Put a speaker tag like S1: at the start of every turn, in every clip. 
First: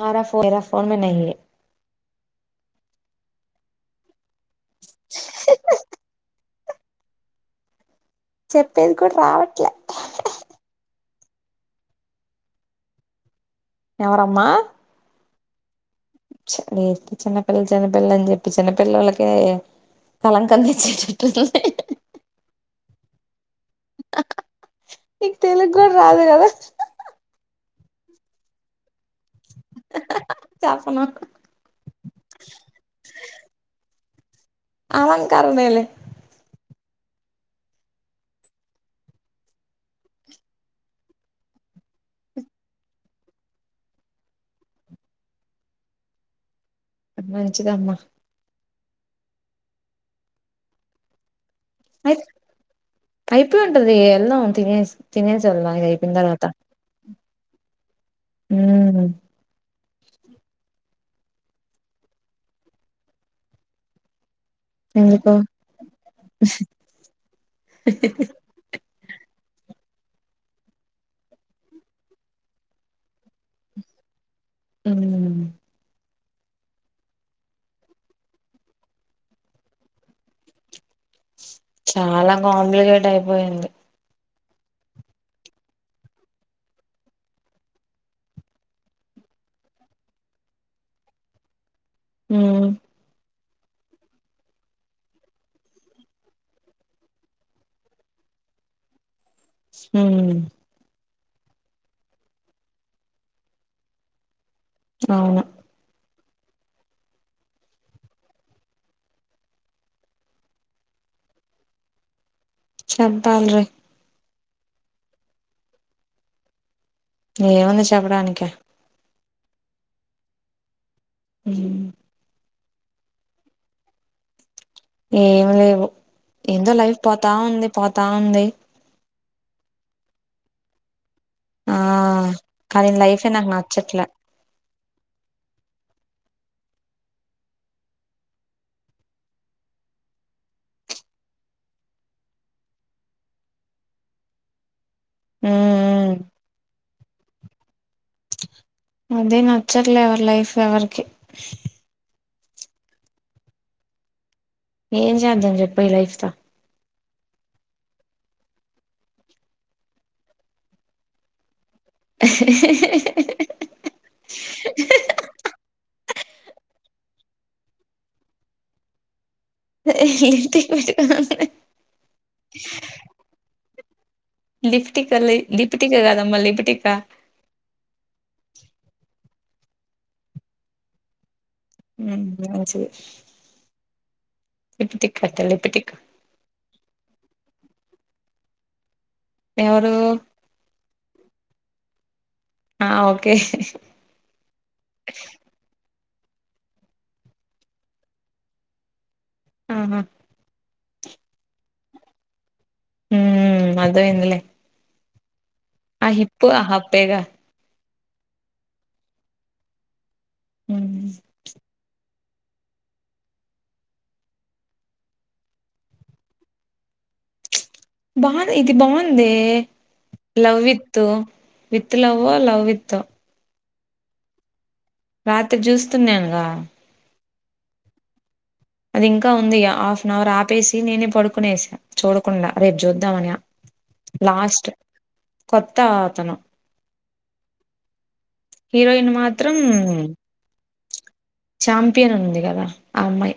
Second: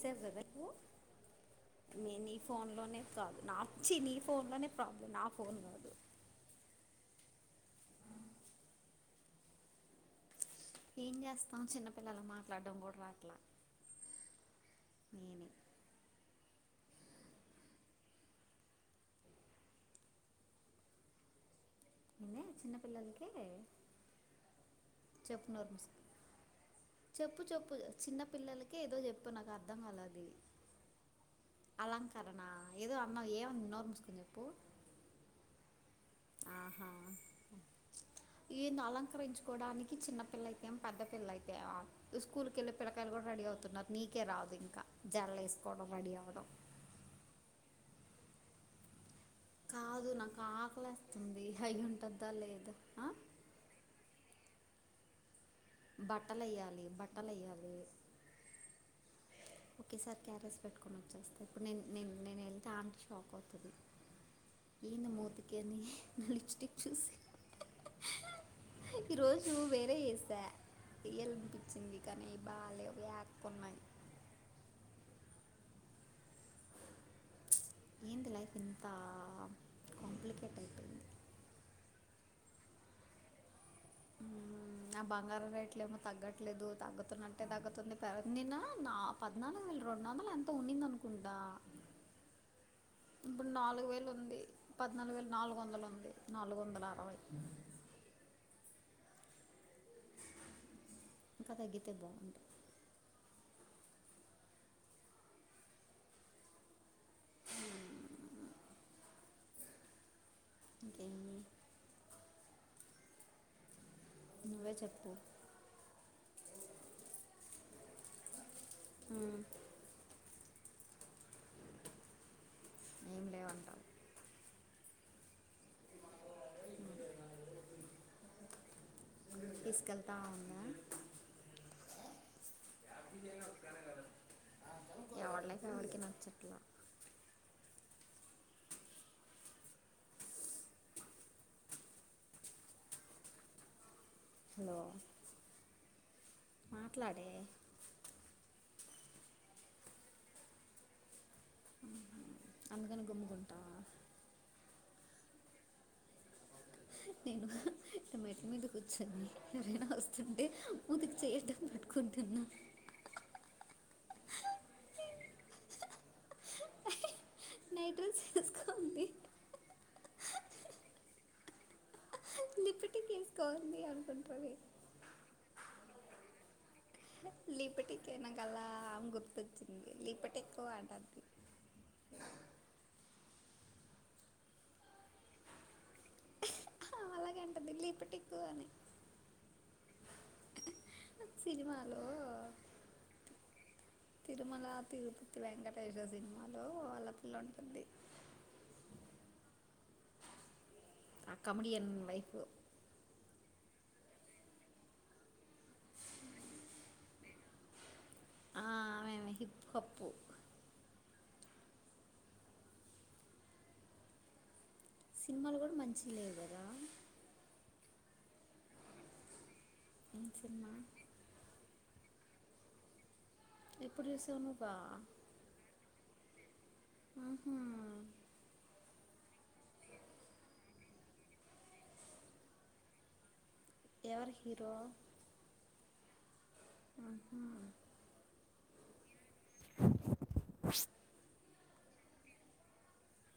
S1: చేసారు
S2: మారా ఫో
S1: కదా
S2: మేరా ఫోన్ మే నహీ హై
S1: నే నీ ఫోన్ లోనే కాదు నాచ్చి నీ ఫోన్ లోనే ప్రాబ్లం నా ఫోన్ కాదు
S2: చెప్పేది కూడా రావట్లే
S1: ఏం చేస్తాం చిన్నపిల్లలు మాట్లాడడం రేట్ల
S2: ఎవరమ్మా లేస్తే చిన్నపిల్లల్ చిన్నపిల్లల్ అని చెప్పి చిన్నపిల్లకిే కలం కంతెచ్చేటటుంది
S1: ఏంది చిన్నపిిల్లలకి
S2: నీకు తెలుగు కూడా రాదు కదా
S1: త్ చిన్న పిల్లలకే ఏదో చెప్పువ్ నాకు అర్థం కాలే అది
S2: చెప్పను
S1: అలాం కారణ ఏదో అన్నవ్ ఏవన్ ఇన్నోరు ముసుకోని చెప్
S2: అలంకరనేలే
S1: ఆహా ఏంది అలంకరించుకోడానికి చిన్న పిల్ల అయితేం పెద్ద పిల్ల అయితే స్కూల్ కెళ్లే పిల్లకాయలు కూడా రెడీ అతున్నారు నీకే రాదు ఇంకా జల్ వేసుకోవడం రెడీ అవడం
S2: మంచిదమ్మా
S1: కాదు నాకు ఆకలేస్తుంది అయి
S2: అయిపో
S1: ఉంటుందా లేదా ఆ?
S2: అయిపోయి ఉంటది వెళ్దాం తినేసి తినేస్ సెల్దాం ఇది అయిపోయిన తర్వాత
S1: పలేయ్యాలి
S2: మ్
S1: ఓకే సారి క్యారెస్ పెట్టుకొని వచ్చేస్తా ఇప్పుడు నే నేను వెళ్తే అంటి షాక్ అవుతది ఏంది
S2: ఎందుకు
S1: మూతికాని నా లిప్స్టిక్ చూసి ఈ రోజు వేరే చేసా ఇయల్ అనిపించింది కానీ బాగాలే యాక్ కున్నాయ్
S2: మ్
S1: ఏంటి లైఫ్ ఇంత కాంప్లికేట్ అయిపోయింది
S2: చాలా కాంప్లికేట్ అయిపోయింది
S1: మ్ నా బంగారం రేట్లేమొ తగ్గట్లేదు తగ్గుతున్నట్టే తగ్గుతుంది పెర్ నిన్న పద్నాలుగు వేలు రెండు వందలు ఎంతో ఉన్నిందనుకుంటా
S2: మ్
S1: ఇప్పుడు నాలుగు వేలు ఉంది పద్నాలుగు వేలు నాలుగు వందలు ఉంది నాలుగు వందల అరవై
S2: మ్
S1: ఇంకా తగ్గితే బాగుండు
S2: అవును
S1: ఇంకేమి
S2: చెప్పాల్ రే
S1: నువ్వే చెప్పు
S2: రే ఏముంది చెప్పడానికి మ్
S1: ఏం లేవంటవు
S2: ఏమి లేవు ఏందో లైఫ్ పోతా ఉంది పోతా ఉంది
S1: తీసుకెళ్తా ఉందా
S2: ఆ కానీ లైఫే నాకు నచ్చట్లే
S1: ఎవడిలైఫ్ ఎవరికి నచ్చట్లా హలో
S2: మ్ మ్
S1: మాట్లాడే
S2: అదే నచ్చట్లే ఎవరి లైఫ్ ఎవరికి
S1: అందుకని గుమ్ముకుంటావా
S2: ఏం చేద్దాం చెప్పు ఈ లైఫ్ తో
S1: నేను ఇట మెట్ల మీద కూర్చొని ఎవరైనా వస్తుంటే మూతికి చేయ్యి అడ్డం
S2: [inaudible]
S1: నైట్ డ్రెస్ వేసుకుంది లిప్టిక్
S2: ంటి
S1: వేసుకోండి అనుకుంటుంది
S2: లిఫ్టిక్ లే లిప్టిక కాదమ్మ లిపిటికా
S1: లిపటికో అంటాది.
S2: హ్మ్ మంచిది లిపిటిక్ అంట లిపిటిక్
S1: ఆమ అలాగే అంటుంది లిపిటికు అనీ
S2: ఎవరూ
S1: సినిమలో
S2: ఆ ఓకే
S1: తిరుమల తిరుపతి వెంకటేశ సినిమాలో వాళ్ల పిల్ల అంటుంది.
S2: హ్మ్ హు
S1: ఆ కమెడిన్ వైఫ్
S2: మ్మ్ అర్థమైందిలే ఆ హిప్పు ఆ హప్పేగా!
S1: ఆఁ ఆమెమే హిప్పు హప్పు
S2: మ్ఁ
S1: సినిమాలు గూడా మంచిగ లేవు గదా!
S2: బావున్ది ఇది బావున్దే
S1: ఏం
S2: లవ్
S1: సినిమా
S2: విత్త్ వి త్ లవ్వో, లవ్ విత్తో
S1: ఎప్పుడు చేస్తవ్ నుబా
S2: రాత్రి చూస్తున్నానుగా
S1: ఆహా.
S2: అది ఇంకా ఉంది హాఫ్ అన్ అవర్ ఆపేసి నేనే పడుకునేసా చూడకుండా రేపు చూద్దామనా
S1: ఎయరు హీరో
S2: త్త అతను
S1: ఆ హాఁ
S2: హీరోయిన్ మాత్రం చాంపియన్ ఉంది కదా ఆ అమ్మాయి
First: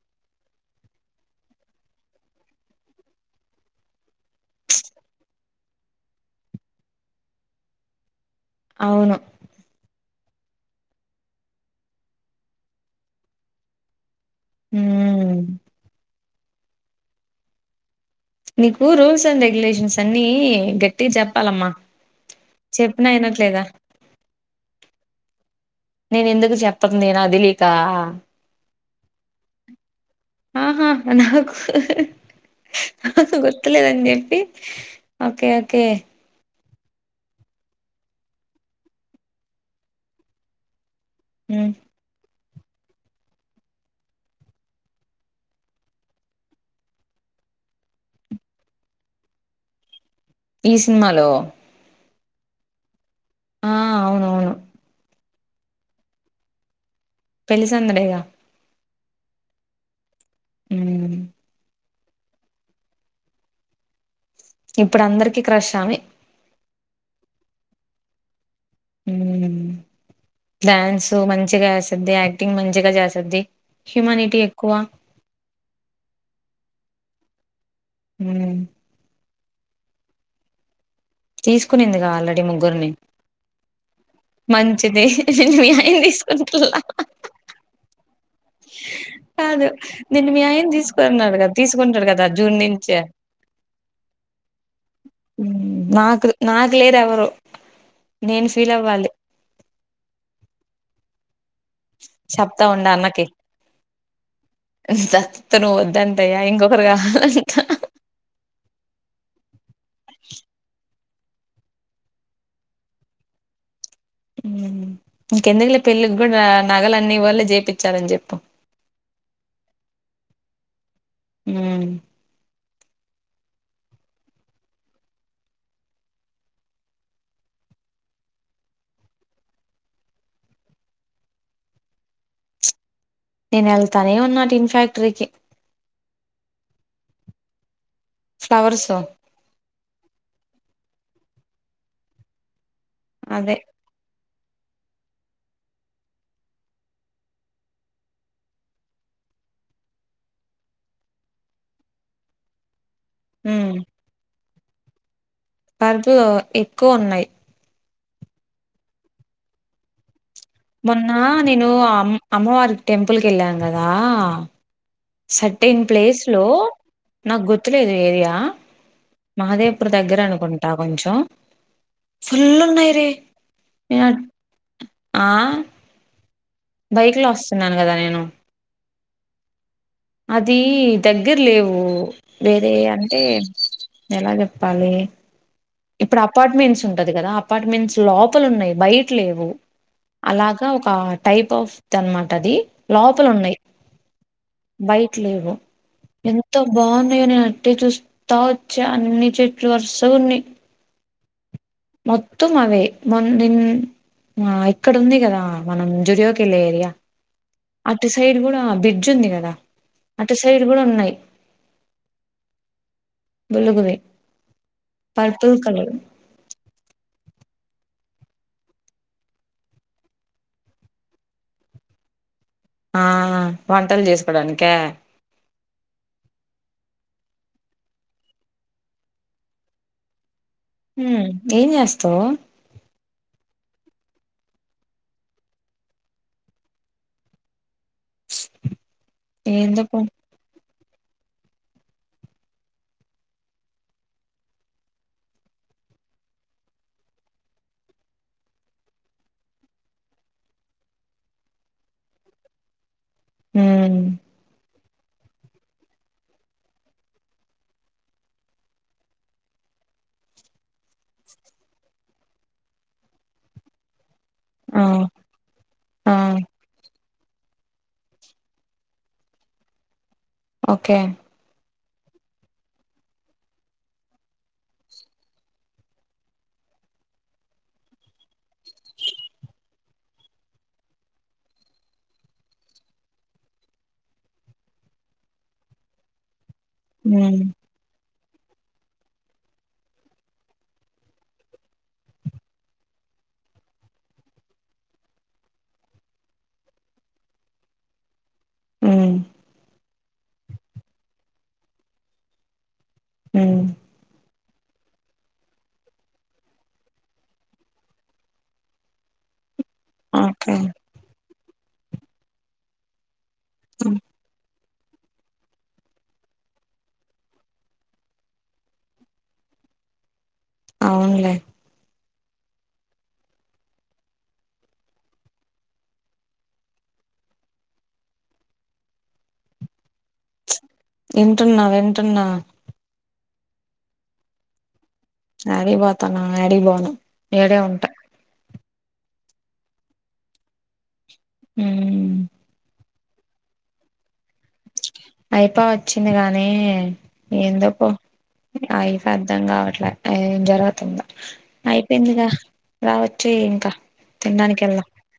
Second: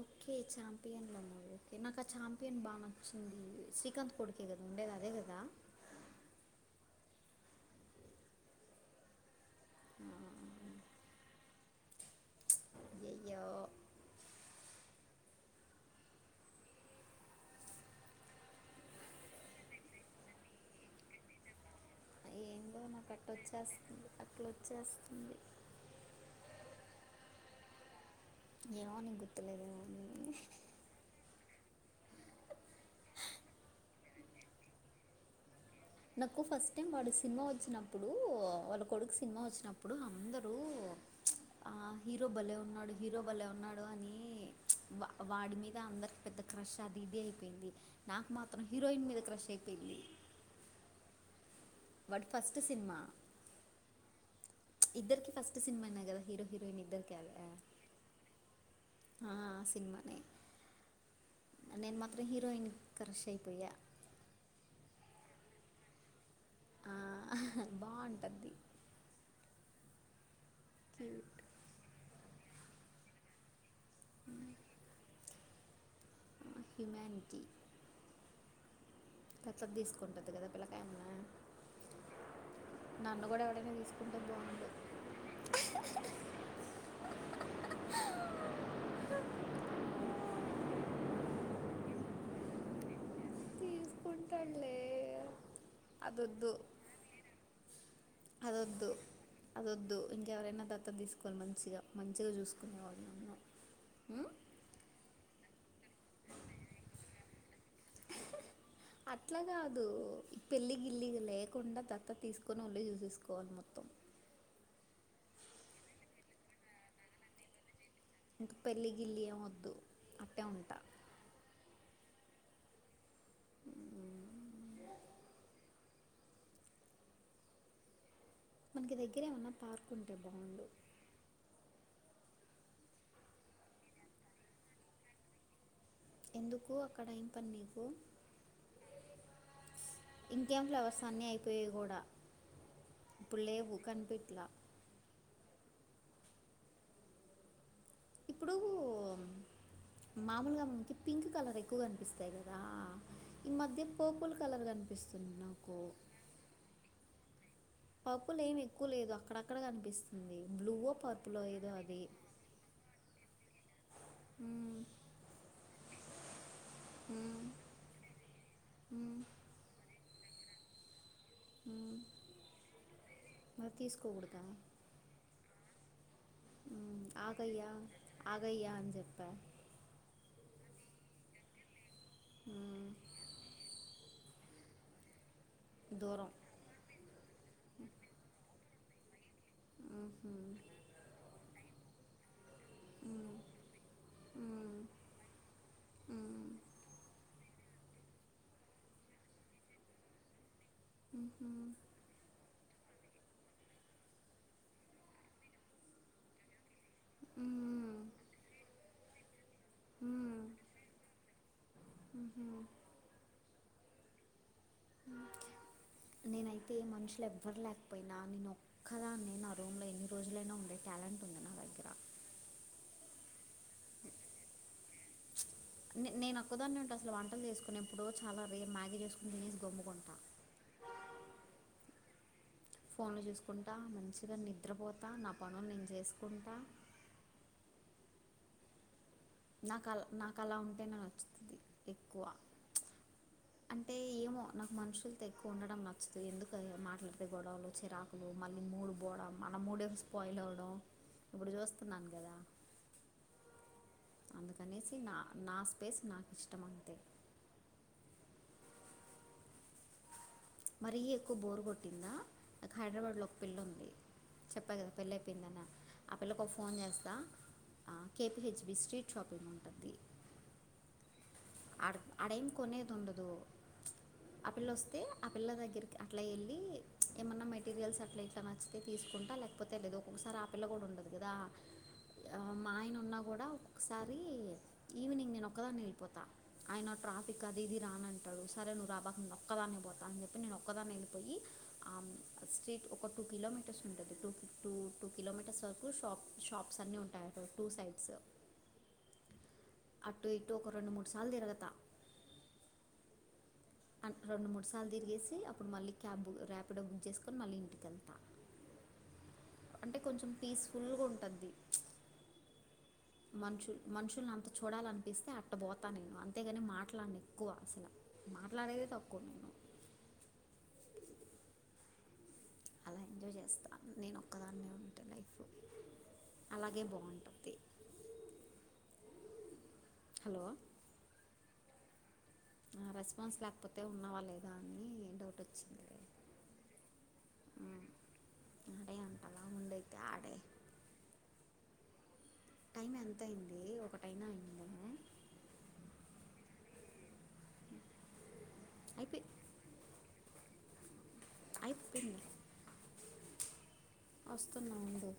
S1: ఓక్ ఓకే ఛాంపియన్లో ఉన్నరు. ఓకే నాకు ఆ చాంపియన్ బాగ నచ్చింది. శ్రీకాంత్ కొడుకే కదా ఉండేది అదే క దా
S2: అవును
S1: ప్చ్ అయ్యయ్యో
S2: హ్మ్ఁ నీకు రూల్స్ అండ్ రెగ్యులేషన్స్ అన్నీ గట్టిగా చెప్పాలమ్మా!
S1: ఎందో నాకు
S2: చెప్పినా
S1: అట్ట
S2: వినట్లేదా
S1: వచ్చేస్తుంది, అట్లా వచ్చేస్తుంది.
S2: నేను ఎందుకు చెప్పంది నాకు తేలీకా
S1: ఏమో నీకు గుర్తులేదేమో అనీ
S2: ఆహా నాకు గుర్తులేదని చెప్పి ఓకే ఓకే
S1: నాకు ఫస్ టైం వాడు సినిమా వచ్చినప్పుడూ, వాళ్ళ కొడుకు సినిమా వచ్చినప్పుడు అందరూ ప్చ్
S2: హ్మ్.
S1: ఆ హీరో బలే ఉన్నాడు హీరో బలే ఉన్నాడు అనీ ప్చ్ వా వాడి మీద అందరికి పెద్ద క్రష్ అది ఇది అయిపోయింది. నాకు మాత్రం హీరోయిన్ మీద క్రష్ అయిపోయింది.
S2: ఈ సినిమాలో
S1: వాడి ఫస్ట్ సినిమా.
S2: ఆఁ అవునవును
S1: ప్చ్ ఇద్దరికి ఫస్ట్ సినిమానే గద హీరో, హీరోయిన్ ఇద్దరికె
S2: పెళ్లిసందడేగా
S1: ఆ సినిమానే
S2: అ
S1: నేను మాత్రం హీరోయిన్ క్రష్ అయిపోయా
S2: ఇప్పుడు అందరికిీ క్రషామి
S1: ఆ బాగుంటది
S2: డ్యాన్సు
S1: క్యూట్
S2: మంచిగా చేస్తుది యాక్టింగ్ మంచిగా చేస్తుద్ది హ్యూమానిటీ ఎక్కువ
S1: హ్యూమెనిటీ
S2: హ
S1: త తీసుకుంటంది కదా పిలాయన
S2: తీసుకునిందిగా ఆల్రెడీ ముగ్గురిని
S1: నన్ను కూడా ఎవడైనా తీసుకుంటే బాగుండు
S2: మంచిది నను వయ తీసుకుంటలా కాదు నిేన్న మీ అయం తీసుకున్నాడు కదా తీసుకుంటాడు కదా ద జూన్ నుంచే
S1: తీసుకుంటాంలే
S2: మ్మ్. నాకు నాకు లేరు ఎవరు నేను ఫీల్ అవ్వాలి
S1: ఎనా తత్త తీసుకోవాలి మంచిగా మంచిగా చూసుకునేవాళ్ళు నన్ను ఉం?
S2: స నువవు వద్దంతయ్యా ఇంకొకరుగా
S1: అట్లా కాదు పెళ్ళి గిల్లి లేకుండా దత్త తీసుకుొని ఒల్ళ్లి చూసేసుకోవాలి మొత్తం
S2: ఇంకెందుకులో పెళ్ళికి కూడా నగల అన్ని వాళ చేపి
S1: ఇంకా పెళ్ళి గిల్లి అే వద్దు అట్టే ఉంటా
S2: అ
S1: మనకి దగ్గర ఏమన్నా పార్క్ ఉంటే బాగుండు
S2: నేను వెళ్తానే ఉన్నాటి ఇన్ ఫ్యాక్టరీకి
S1: ఎందుకు అక్కడ ఏం పని నీకు
S2: ఫ్లావర్ సో
S1: పన్న అయిపోయాయి కూడా ఇప్పుడు
S2: అదే
S1: లేవు కనిపెట్లా ఇప్పుడు మామూలుగా మమ్మనకి పింక్ కలర్ ఎక్కువ కనిపిస్తాయి కదా ఈ మధ్య పర్పుల్ కలర్ కనిపిస్తుంది నాకు
S2: కరుపులు ఎక్కువ ఉన్నాయి
S1: పకులు ఏం ఎక్కువ లేదు అక్కడక్కడ కనిపిస్తుంది బ్లూవో
S2: మొన్న
S1: పర్పులో
S2: నేను
S1: ఏదో అది
S2: అమ్ అమ్మవారి టెంపుల్ క వెళ్ళాను కదా
S1: మ్మ్,
S2: సర్టీన్ ప్లేస్ లో
S1: మ్మ్,
S2: నాకు గుర్తులేదు ఏరియా
S1: మ్మ్,
S2: మహాదేవ్పూర్ దగ్గర అనుకుంటా కొంచెం
S1: మ్మ్.
S2: ఫుల్ ఉన్నాయిరే
S1: మరి తీసుకోకూడదా
S2: ఆ బైక్ లో
S1: ఆగయ్యా
S2: వస్తున్నాను కదా నేను
S1: ఆగయ్యా అని చెప్ప
S2: అది దగ్గర లేవు వేరే
S1: మ్మ్,
S2: అంటే ఎలా చెప్పాలి ఇప్పుడు
S1: దూరం
S2: అపార్ట్మెంట్స్ ఉంటది కదా అపార్ట్మెంట్స్ లోపల ఉన్నాయి బయట లేవు అలాగా ఒక టైప్ ఆఫ్ అనమాట అది లోపల ఉన్నాయి బయట లేవు ఎంత బాగున్నాయో నే అట్టే చూస్తా వచ్చా అన్ని చెట్లు వర్స ఉన్ని మొత్త మ అవే ముందిన్ ఆ ఇక్కడ ఉంది కదా మనం జురియాకిల్ళ ఏరియా అటు సైడ్ కూడా బ్రిడ్జ్ ఉంది కదా అటు సైడ్ కూడా ఉన్నాయి బలుగువే పర్పుల్ కలర్
S1: ఫల ఎవ్వర్ లేకపోయినా నేను ఒక్కదా అన్న నా రూమ్లో ఎన్ని రోజులైనా ఉండే టాలెంట్ ఉంది నా దగ్గర అ
S2: ఆ వంటలు జేసుకోడానికా?
S1: నే నేను వక్కదాన్నే ఉంటే అసలు వంటలు చేసుకు నేను ఎప్పుడో చాలా రేపు మ్యాగీ చేసుకుని తినేసి గమ్ముకుంటా
S2: మ్మ్ ఏం చేస్తావ్
S1: ఫోన్లు చూసుకుంటా మంచిగా నిద్రపోతా నా పనులు నేను చేసుకుంటా
S2: ఏందో పో
S1: నాకలా నాకలా ఉంటేనే నచ్చుతుంది ఎక్కువ అంటే ఏమో నాకు మనుషులు తో ఎక్కువ ఉండటడం నచ్చదు ఎందుకు మాట్లాడితే గొడవలు చిరాకులు మళ్ళీ మూడు పోవడం మన మూడ స్పాయిల్ అవ్వడం ఇప్పుడు చూస్తున్నాను కదా
S2: మ్మ్
S1: అందుకనేసి నా నా స్పేస్ నాకు ఇష్టం అంతే మరీ ఎక్కువ బోరు కొట్టిందా ఇక హైదరాబాద్ లో ఒక పిళ్ళ ఉంది చెప్ప
S2: ఆ!
S1: కదా పెళ్ళి అయిపోయిందన్న ఆ పిల్లకి ఒక ఫోన్ చేస్తా K P H P street shopping ఉంటుంది
S2: ఓకే
S1: ఆడ అడేం కొనేది ఉండదు ఆ పిల్ల వస్తే ఆ పిల్ల దగ్గరికి అట్లా వెళ్ళి ఏమన్నా మెటీరియల్స్ అట్లా ఇట్లా నచ్చితే తీసుకు కుంటా లేకపోతే లేదు ఒక్కొక్కసారి ఆ పిల్ల కూడా ఉండదు కదా ఆ మా ఆయన ఉన్నా కూడా ఒక్కొక్కసారి ఈవినింగ్ నేను ఒక్కదాన్నే వెళ్ళిపోతా ఆయన
S2: హ్మ్.
S1: ట్రాఫిక్ అది ఇది రానన్ అంటాడు సరే నువ్వు రాబాక నన్న ఒక్కదాని అయి పోతా అని చెప్పి నేను ఒక్కదాని వెళ్ళిపోయి ఆ స్ట్రీట్ ఒక టూ టూ కిలోమీటర్స్ ఉంటది టూ టూ టూ కిలోమీటర్స్ వరకు షాప్ షాప్స్ అన్ని ఉంటాయి టూ సైడ్స్
S2: మ్మ్
S1: అటు ఇటు ఒక రెండు మూడు సార్లు తిరగతా
S2: హ్మ్.
S1: అట్ రెండు మూడు సార్లు తిరిగేసి అప్పుడు మళ్ళీ క్యాబ్ బు రర్యాపిడో బుక్ చేసుకొని మళ్ళీ ఇంటికెళ్తాను అంటే కొంచెం
S2: ఓకే.
S1: పీస్ఫుల్గా ఉంటుంది మనుషులు మనుషుల్ని అంత చూడాలనిపిస్తే అట్టపోతాను నేను అంతేగాని మాట్లాడను ఎక్కువ అసలు మాట్లాడేదే తక్కువ నేను
S2: అవునులే
S1: అలా ఏం జ చేస్తాను నేను ఒక్కదాన్నే ఉంటే లైఫ్ అలాగే బాగుంటుంది హలో
S2: వింటున్నా వింటున్నా
S1: రెస్పాన్స్ లేకపోతే ఉన్నావా లేదా అని డౌట్ వచ్చింది
S2: యాడికిపోతాను యాడిగిపోను ఈడే ఉంటా
S1: ఆడే అంటలా ఉండైతే ఆడే
S2: మ్మ్
S1: టైం ఎంత అయింది ఒకటైనా అయింది
S2: అయిపా వచ్చింది గానీ ఎందుకో అవి
S1: అయిపోయి
S2: అర్థం కావట్లే ఏం జరుగుతుందో
S1: అయిపోయింది
S2: అయిపోయిందిగా రావచ్చు ఇంకా తినడానికి
S1: వస్తున్నా
S2: వెళ్దాం
S1: ఉండు